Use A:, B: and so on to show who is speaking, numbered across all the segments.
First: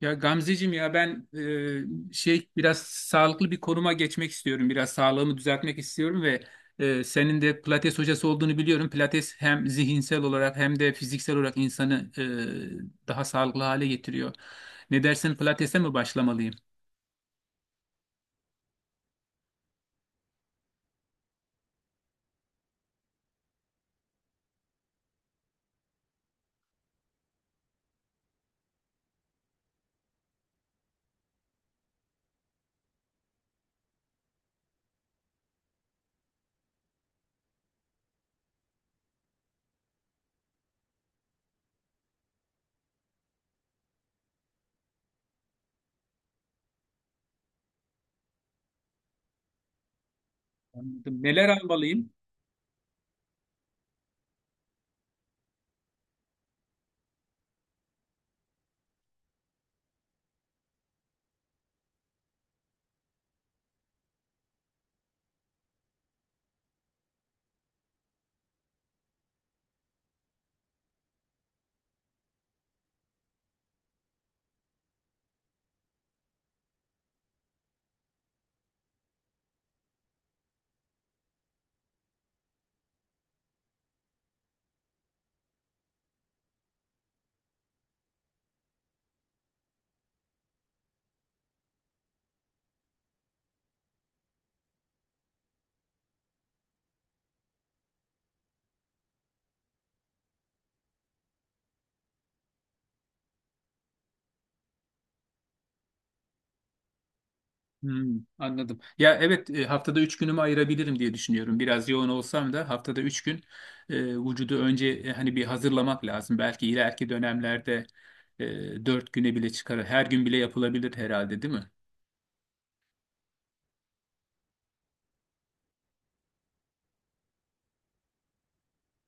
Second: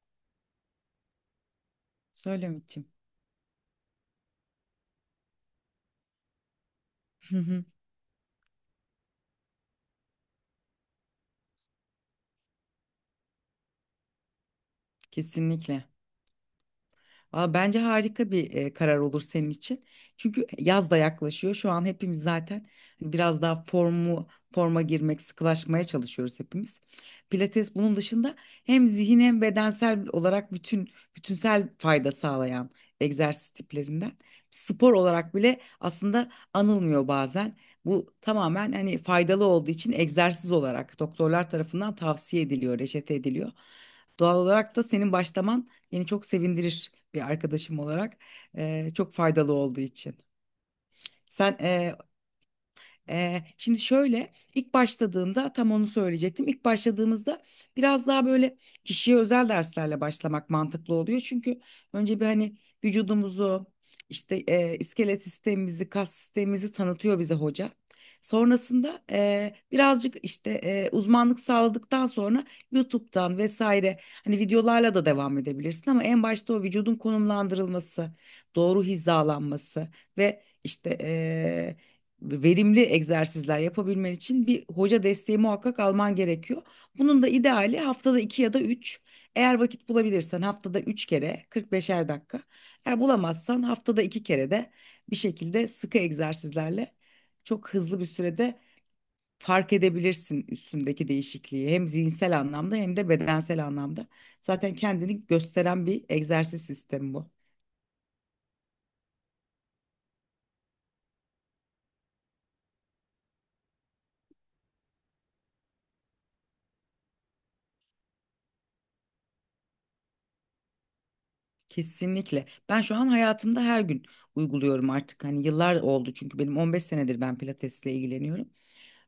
A: Ya Gamzeciğim ya ben
B: Söyle
A: şey biraz
B: Ümit'ciğim.
A: sağlıklı bir konuma geçmek istiyorum. Biraz sağlığımı düzeltmek istiyorum ve
B: Hı
A: senin de
B: hı.
A: Pilates hocası olduğunu biliyorum. Pilates hem zihinsel olarak hem de fiziksel olarak insanı daha sağlıklı hale getiriyor. Ne dersin, Pilates'e
B: Kesinlikle.
A: mi başlamalıyım?
B: Valla bence harika bir karar olur senin için. Çünkü yaz da yaklaşıyor. Şu an hepimiz zaten hani biraz daha forma girmek, sıkılaşmaya çalışıyoruz hepimiz. Pilates bunun dışında hem zihin hem bedensel olarak bütünsel fayda sağlayan egzersiz tiplerinden. Spor olarak bile aslında anılmıyor bazen. Bu tamamen hani faydalı olduğu için egzersiz olarak doktorlar tarafından tavsiye ediliyor, reçete ediliyor. Doğal olarak da senin başlaman beni çok sevindirir bir arkadaşım olarak. Çok faydalı olduğu için.
A: Anladım. Neler
B: Sen
A: almalıyım?
B: şimdi şöyle ilk başladığında tam onu söyleyecektim. İlk başladığımızda biraz daha böyle kişiye özel derslerle başlamak mantıklı oluyor. Çünkü önce bir hani vücudumuzu işte iskelet sistemimizi, kas sistemimizi tanıtıyor bize hoca. Sonrasında birazcık işte uzmanlık sağladıktan sonra YouTube'dan vesaire hani videolarla da devam edebilirsin ama en başta o vücudun konumlandırılması, doğru hizalanması ve işte verimli egzersizler yapabilmen için bir hoca desteği muhakkak alman gerekiyor. Bunun da ideali haftada iki ya da üç. Eğer vakit bulabilirsen haftada üç kere 45'er dakika. Eğer bulamazsan haftada iki kere de bir şekilde sıkı egzersizlerle çok hızlı bir sürede fark edebilirsin üstündeki değişikliği. Hem zihinsel anlamda hem de bedensel anlamda. Zaten kendini gösteren bir egzersiz sistemi bu.
A: Hmm, anladım. Ya evet, haftada 3 günümü ayırabilirim diye düşünüyorum. Biraz yoğun olsam da haftada 3 gün vücudu önce hani bir hazırlamak lazım. Belki ileriki dönemlerde 4 güne bile çıkar. Her gün bile yapılabilir herhalde, değil mi?
B: Kesinlikle. Ben şu an hayatımda her gün uyguluyorum artık. Hani yıllar oldu çünkü benim 15 senedir ben pilatesle ilgileniyorum.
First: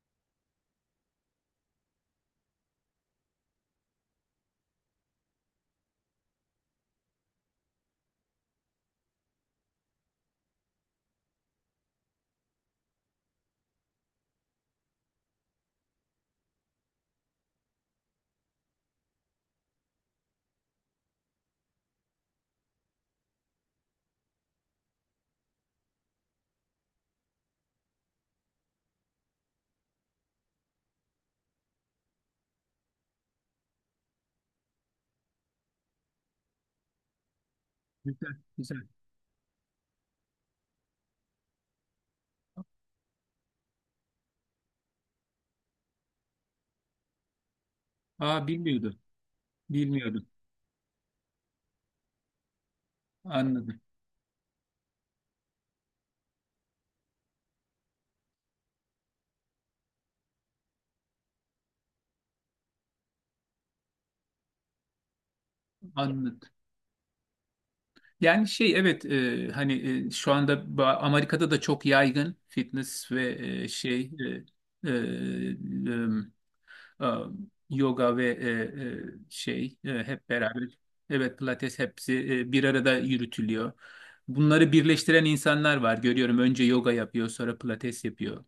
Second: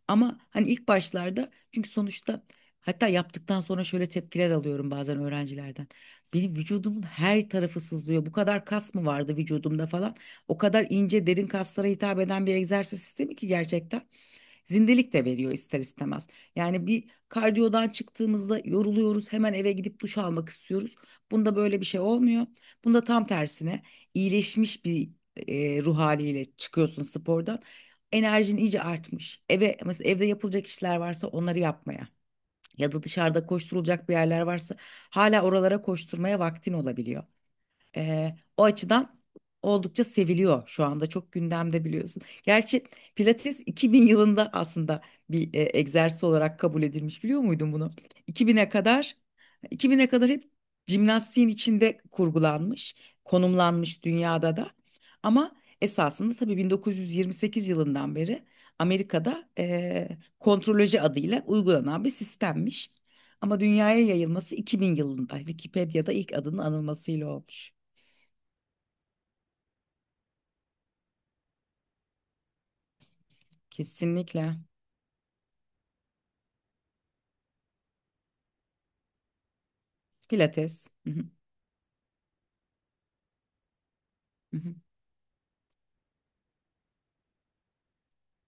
B: Ama hani ilk başlarda çünkü sonuçta hatta yaptıktan sonra şöyle tepkiler alıyorum bazen öğrencilerden. Benim vücudumun her tarafı sızlıyor. Bu kadar kas mı vardı vücudumda falan? O kadar ince derin kaslara hitap eden bir egzersiz sistemi ki gerçekten. Zindelik de veriyor ister istemez. Yani bir kardiyodan çıktığımızda yoruluyoruz, hemen eve gidip duş almak istiyoruz. Bunda böyle bir şey olmuyor. Bunda tam tersine iyileşmiş bir ruh haliyle çıkıyorsun spordan. Enerjin iyice artmış. Eve mesela evde yapılacak işler varsa onları yapmaya ya da dışarıda koşturulacak bir yerler varsa hala oralara koşturmaya vaktin olabiliyor.
A: Güzel,
B: O
A: güzel.
B: açıdan oldukça seviliyor şu anda, çok gündemde biliyorsun. Gerçi Pilates 2000 yılında aslında bir egzersiz olarak kabul edilmiş, biliyor muydun bunu?
A: Aa,
B: 2000'e
A: bilmiyordum.
B: kadar, 2000'e
A: Bilmiyordum.
B: kadar hep jimnastiğin içinde kurgulanmış,
A: Anladım.
B: konumlanmış dünyada da. Ama esasında tabii 1928 yılından beri Amerika'da kontroloji adıyla uygulanan bir sistemmiş. Ama dünyaya yayılması 2000 yılında Wikipedia'da ilk
A: Anladım.
B: adının anılmasıyla olmuş.
A: Yani şey evet, hani şu anda Amerika'da da çok yaygın fitness ve e, şey
B: Kesinlikle.
A: e, e, e, e, yoga ve hep beraber.
B: Pilates. Hı hı.
A: Evet, pilates hepsi bir arada yürütülüyor.
B: Hı
A: Bunları
B: hı.
A: birleştiren insanlar var. Görüyorum, önce yoga yapıyor, sonra pilates yapıyor.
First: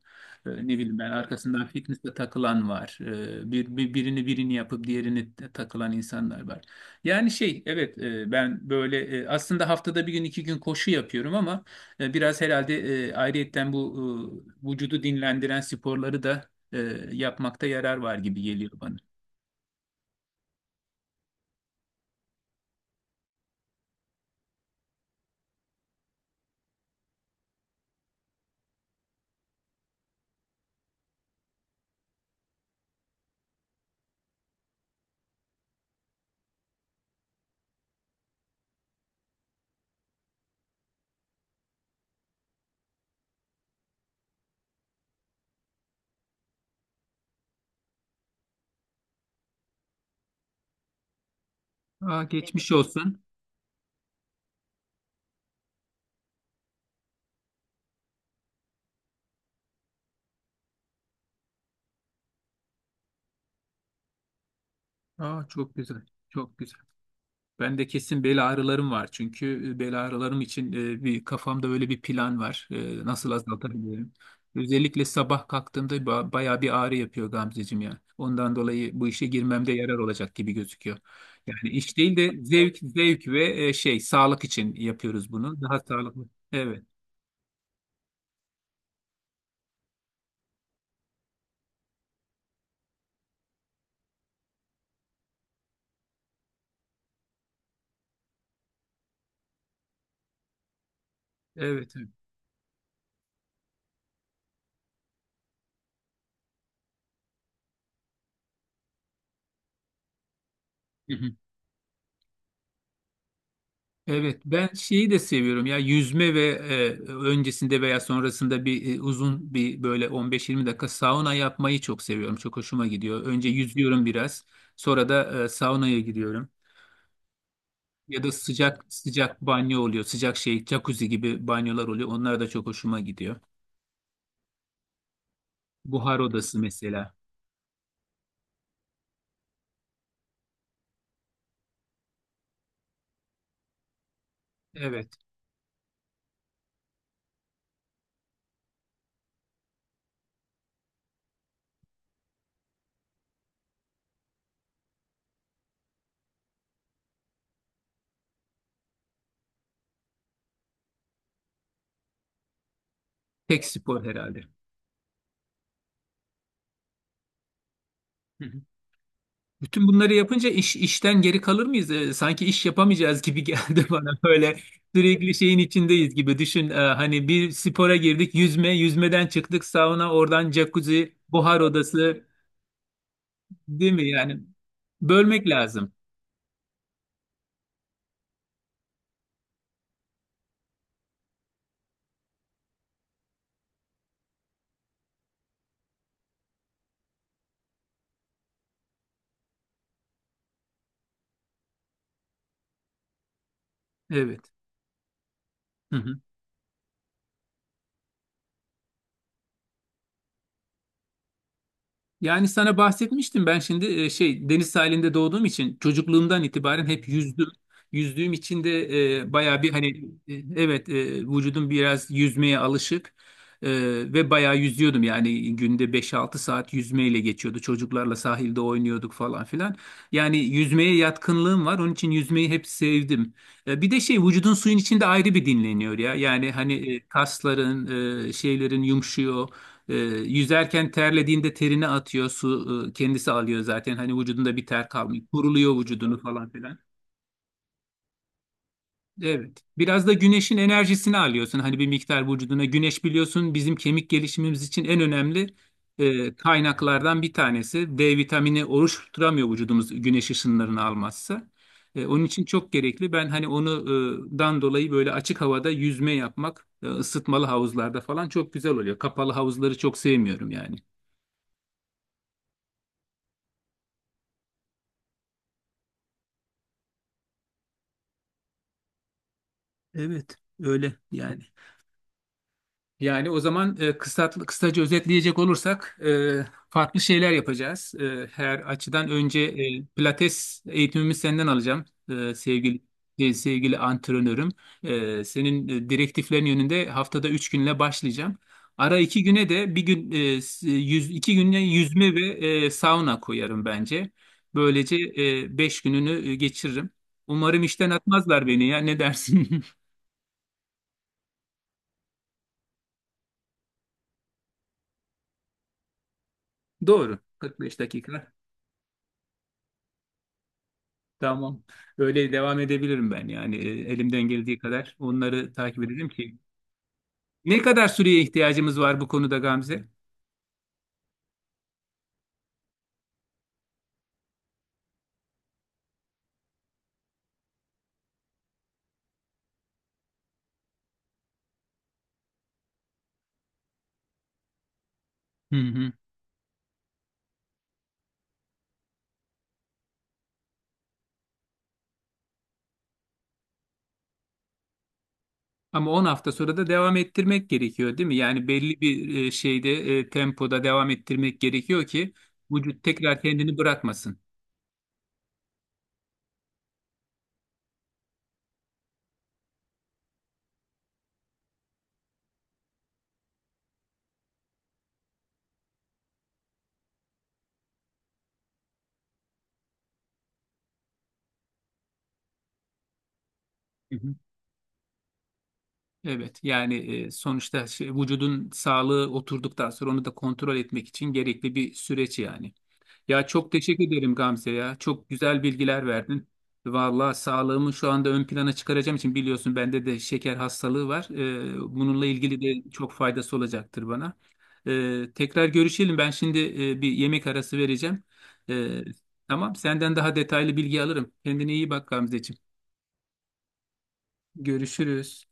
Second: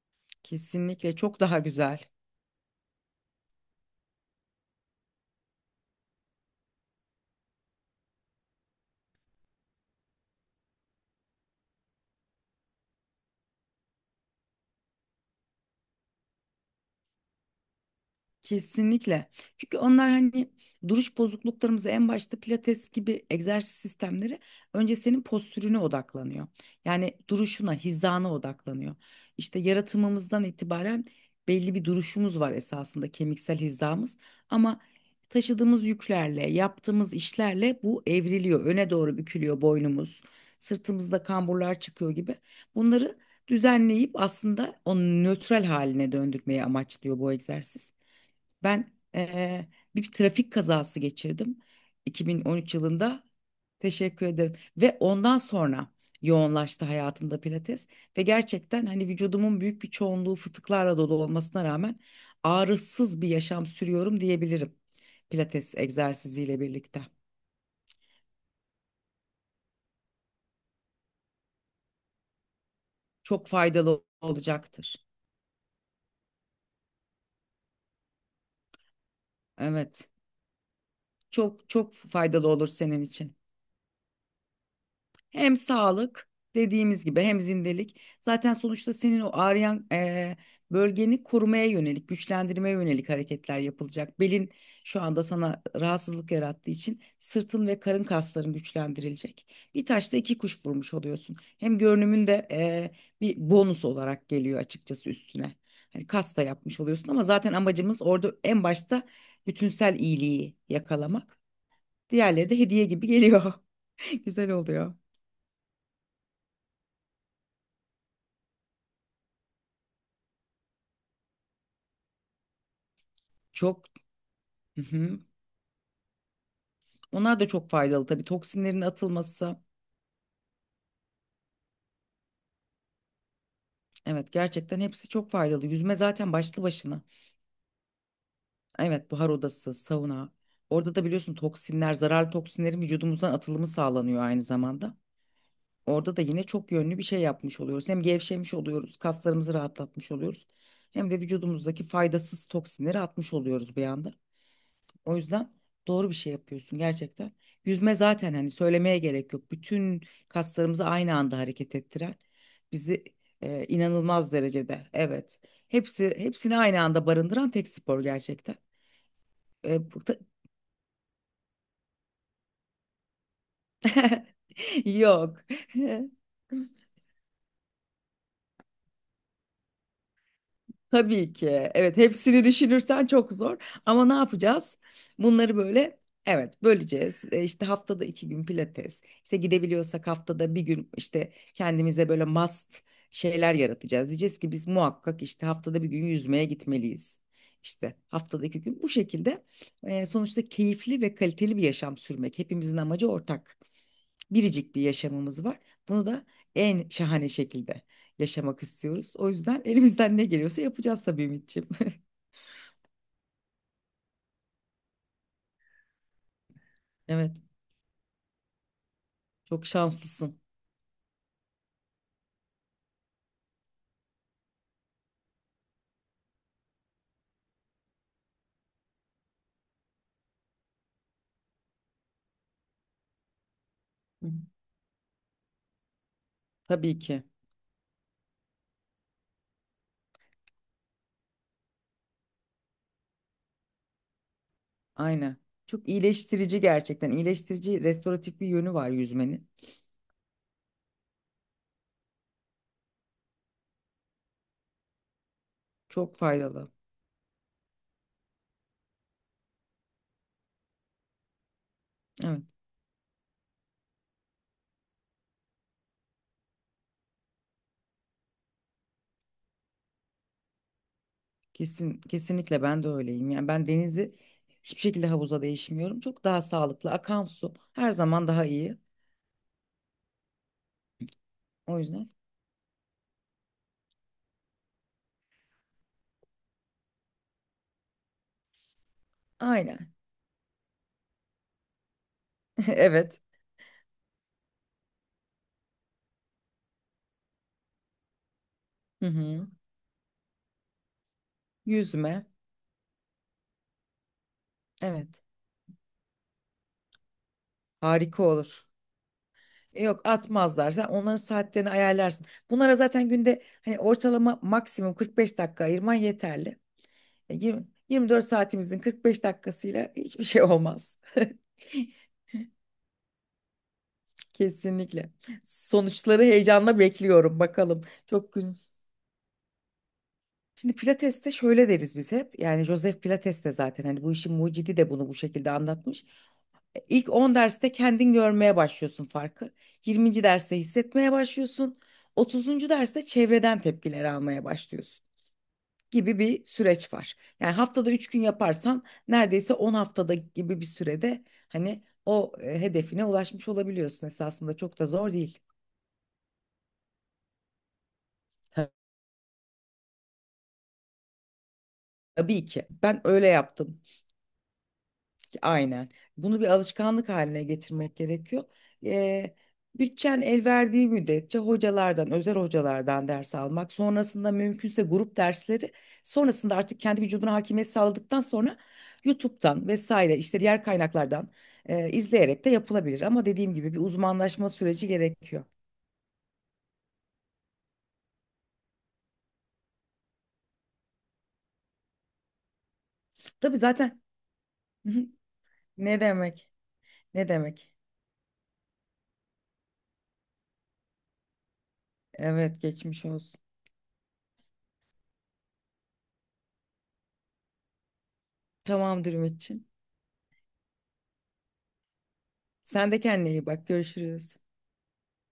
A: Ne bileyim, ben
B: Kesinlikle çok daha
A: arkasından
B: güzel.
A: fitness'e takılan var. Birini yapıp diğerini de takılan insanlar var. Yani şey evet, ben böyle aslında haftada 1 gün 2 gün koşu yapıyorum ama biraz herhalde ayrıyetten bu vücudu dinlendiren sporları da e, yapmakta yarar var gibi geliyor bana.
B: Kesinlikle. Çünkü onlar hani duruş bozukluklarımızı en başta, pilates gibi egzersiz sistemleri önce senin postürüne odaklanıyor. Yani duruşuna, hizana odaklanıyor. İşte yaratımımızdan itibaren belli bir duruşumuz var esasında, kemiksel hizamız, ama taşıdığımız yüklerle, yaptığımız işlerle bu evriliyor. Öne doğru bükülüyor boynumuz. Sırtımızda kamburlar çıkıyor gibi. Bunları düzenleyip aslında onu nötral haline döndürmeyi amaçlıyor bu egzersiz. Ben bir trafik kazası geçirdim
A: Aa, geçmiş
B: 2013
A: olsun.
B: yılında. Teşekkür ederim. Ve ondan sonra yoğunlaştı hayatımda pilates. Ve gerçekten hani vücudumun büyük bir çoğunluğu fıtıklarla dolu olmasına rağmen ağrısız bir yaşam sürüyorum diyebilirim.
A: Aa, çok
B: Pilates
A: güzel. Çok
B: egzersiziyle
A: güzel.
B: birlikte.
A: Ben de kesin bel ağrılarım var. Çünkü bel ağrılarım için bir kafamda öyle bir plan var. Nasıl
B: Çok faydalı
A: azaltabilirim? Özellikle
B: olacaktır.
A: sabah kalktığımda bayağı bir ağrı yapıyor Gamzeciğim ya. Ondan dolayı bu işe girmemde yarar
B: Evet.
A: olacak gibi gözüküyor.
B: Çok
A: Yani
B: çok
A: iş değil de
B: faydalı olur
A: zevk,
B: senin
A: zevk
B: için.
A: ve şey sağlık için yapıyoruz
B: Hem
A: bunu. Daha sağlıklı.
B: sağlık,
A: Evet,
B: dediğimiz gibi, hem zindelik. Zaten sonuçta senin o ağrıyan bölgeni korumaya yönelik, güçlendirmeye yönelik hareketler yapılacak. Belin şu anda sana rahatsızlık yarattığı için sırtın ve karın kasların güçlendirilecek. Bir taşla iki kuş vurmuş oluyorsun. Hem
A: evet.
B: görünümün de bir bonus olarak geliyor açıkçası üstüne. Hani kas da yapmış oluyorsun ama zaten amacımız orada en başta bütünsel iyiliği
A: Evet.
B: yakalamak. Diğerleri de hediye gibi geliyor.
A: Evet,
B: Güzel
A: ben
B: oluyor.
A: şeyi de seviyorum ya, yüzme ve öncesinde veya sonrasında bir uzun bir böyle 15-20 dakika sauna yapmayı çok seviyorum. Çok hoşuma gidiyor. Önce
B: Çok
A: yüzüyorum biraz,
B: Hı
A: sonra
B: hı.
A: da saunaya gidiyorum.
B: Onlar da çok faydalı
A: Ya
B: tabii,
A: da
B: toksinlerin
A: sıcak sıcak
B: atılması.
A: banyo oluyor. Sıcak şey jacuzzi gibi banyolar oluyor. Onlar da çok hoşuma gidiyor.
B: Evet, gerçekten hepsi çok faydalı. Yüzme
A: Buhar
B: zaten
A: odası
B: başlı başına.
A: mesela.
B: Evet, buhar odası, sauna. Orada da biliyorsun toksinler, zararlı toksinlerin vücudumuzdan atılımı sağlanıyor aynı zamanda.
A: Evet,
B: Orada da yine çok yönlü bir şey yapmış oluyoruz. Hem gevşemiş oluyoruz, kaslarımızı rahatlatmış oluyoruz. Hem de vücudumuzdaki faydasız toksinleri atmış oluyoruz bir anda. O yüzden doğru bir şey yapıyorsun gerçekten. Yüzme zaten hani söylemeye gerek yok. Bütün kaslarımızı aynı anda hareket ettiren, bizi
A: tek spor
B: inanılmaz
A: herhalde.
B: derecede, evet. Hepsi hepsini aynı anda barındıran tek spor gerçekten.
A: Bütün
B: E, bu
A: bunları
B: da-
A: yapınca iş işten geri kalır mıyız? Sanki iş yapamayacağız gibi geldi bana. Böyle sürekli
B: yok.
A: şeyin içindeyiz gibi. Düşün, hani bir spora girdik, yüzme, yüzmeden çıktık sauna, oradan jacuzzi,
B: Tabii ki.
A: buhar
B: Evet,
A: odası,
B: hepsini düşünürsen çok zor.
A: değil
B: Ama
A: mi?
B: ne
A: Yani
B: yapacağız?
A: bölmek
B: Bunları
A: lazım.
B: böyle, evet, böleceğiz. İşte haftada iki gün pilates. İşte gidebiliyorsak haftada bir gün işte kendimize böyle must şeyler yaratacağız. Diyeceğiz ki biz muhakkak işte haftada bir gün yüzmeye gitmeliyiz. İşte haftada iki gün bu şekilde sonuçta keyifli ve kaliteli bir yaşam sürmek. Hepimizin amacı ortak,
A: Evet.
B: biricik bir yaşamımız var.
A: Hı
B: Bunu
A: hı.
B: da en şahane şekilde yaşamak istiyoruz. O yüzden elimizden ne geliyorsa yapacağız tabii Ümitciğim.
A: Yani sana bahsetmiştim, ben şimdi şey deniz sahilinde doğduğum için çocukluğumdan itibaren hep
B: Evet,
A: yüzdüm. Yüzdüğüm için de bayağı
B: çok
A: bir hani
B: şanslısın.
A: evet, vücudum biraz yüzmeye alışık. E, Ve bayağı yüzüyordum, yani günde 5 6 saat yüzmeyle geçiyordu. Çocuklarla sahilde oynuyorduk falan filan. Yani yüzmeye yatkınlığım var, onun için yüzmeyi hep sevdim. Bir de şey,
B: Hı hı.
A: vücudun suyun içinde ayrı bir dinleniyor ya. Yani hani
B: Tabii ki.
A: kasların şeylerin yumuşuyor. E, Yüzerken terlediğinde terini atıyor. Su kendisi alıyor zaten. Hani vücudunda bir ter kalmıyor.
B: Aynen.
A: Kuruluyor
B: Çok
A: vücudunu falan
B: iyileştirici
A: filan.
B: gerçekten. İyileştirici, restoratif bir yönü var yüzmenin.
A: Evet. Biraz da güneşin enerjisini alıyorsun. Hani bir miktar vücuduna. Güneş biliyorsun, bizim kemik gelişimimiz için en önemli
B: Çok faydalı.
A: kaynaklardan bir tanesi. D vitamini oluşturamıyor vücudumuz güneş ışınlarını almazsa. Onun
B: Evet,
A: için çok gerekli. Ben hani onu dan dolayı böyle açık havada yüzme yapmak, ısıtmalı havuzlarda falan çok güzel oluyor. Kapalı havuzları çok sevmiyorum yani.
B: kesinlikle ben de öyleyim. Yani ben denizi hiçbir şekilde havuza değişmiyorum. Çok daha sağlıklı. Akan su her zaman daha iyi.
A: Evet, öyle yani.
B: O yüzden.
A: Yani o zaman, kısaca özetleyecek olursak farklı şeyler yapacağız. Her açıdan önce
B: Aynen.
A: pilates eğitimimi senden alacağım e, sevgili
B: Evet.
A: sevgili antrenörüm. Senin direktiflerin yönünde haftada 3 günle başlayacağım. Ara
B: Hı
A: iki
B: hı.
A: güne de 1 gün 2 güne yüzme ve
B: Yüzme.
A: sauna koyarım bence. Böylece
B: Evet.
A: 5 gününü geçiririm. Umarım işten
B: Harika
A: atmazlar beni
B: olur.
A: ya, ne dersin?
B: Yok, atmazlar. Sen onların saatlerini ayarlarsın. Bunlara zaten günde hani ortalama maksimum 45 dakika ayırman yeterli.
A: Doğru.
B: 20,
A: 45
B: 24
A: dakika.
B: saatimizin 45 dakikasıyla hiçbir şey olmaz.
A: Tamam. Öyle devam edebilirim ben yani, elimden geldiği kadar
B: Kesinlikle.
A: onları takip edelim
B: Sonuçları
A: ki.
B: heyecanla bekliyorum.
A: Ne
B: Bakalım.
A: kadar süreye
B: Çok güzel.
A: ihtiyacımız var bu konuda Gamze?
B: Şimdi Pilates'te şöyle deriz biz hep. Yani Joseph Pilates de zaten hani bu işin mucidi de bunu bu şekilde anlatmış. İlk 10 derste kendin görmeye başlıyorsun farkı. 20. derste hissetmeye başlıyorsun. 30. derste çevreden tepkiler almaya başlıyorsun
A: Hı hı.
B: gibi bir süreç var. Yani haftada 3 gün yaparsan neredeyse 10 haftada gibi bir sürede hani o hedefine ulaşmış olabiliyorsun, esasında çok da zor değil.
A: Ama 10 hafta sonra da devam ettirmek gerekiyor değil mi? Yani belli bir şeyde tempoda devam ettirmek gerekiyor ki
B: Tabii ki.
A: vücut
B: Ben
A: tekrar
B: öyle
A: kendini
B: yaptım.
A: bırakmasın.
B: Aynen. Bunu bir alışkanlık haline getirmek gerekiyor. Eee Bütçen el verdiği müddetçe hocalardan, özel hocalardan ders almak, sonrasında mümkünse grup dersleri, sonrasında artık kendi vücuduna hakimiyet sağladıktan sonra YouTube'dan vesaire işte diğer kaynaklardan izleyerek de yapılabilir. Ama dediğim gibi bir
A: Hı hı.
B: uzmanlaşma süreci gerekiyor.
A: Evet yani, sonuçta şey, vücudun sağlığı oturduktan sonra onu da kontrol etmek için gerekli bir süreç yani. Ya çok
B: Tabii
A: teşekkür
B: zaten
A: ederim Gamze ya. Çok güzel bilgiler
B: ne
A: verdin.
B: demek?
A: Vallahi
B: Ne demek?
A: sağlığımı şu anda ön plana çıkaracağım için, biliyorsun bende de şeker hastalığı var. Bununla ilgili
B: Evet,
A: de çok
B: geçmiş
A: faydası
B: olsun.
A: olacaktır bana. Tekrar görüşelim. Ben şimdi bir yemek arası vereceğim. E,
B: Tamamdır
A: tamam,
B: Ümitçiğim.
A: senden daha detaylı bilgi alırım. Kendine iyi bak Gamzeciğim.
B: Sen de kendine iyi bak. Görüşürüz.
A: Görüşürüz.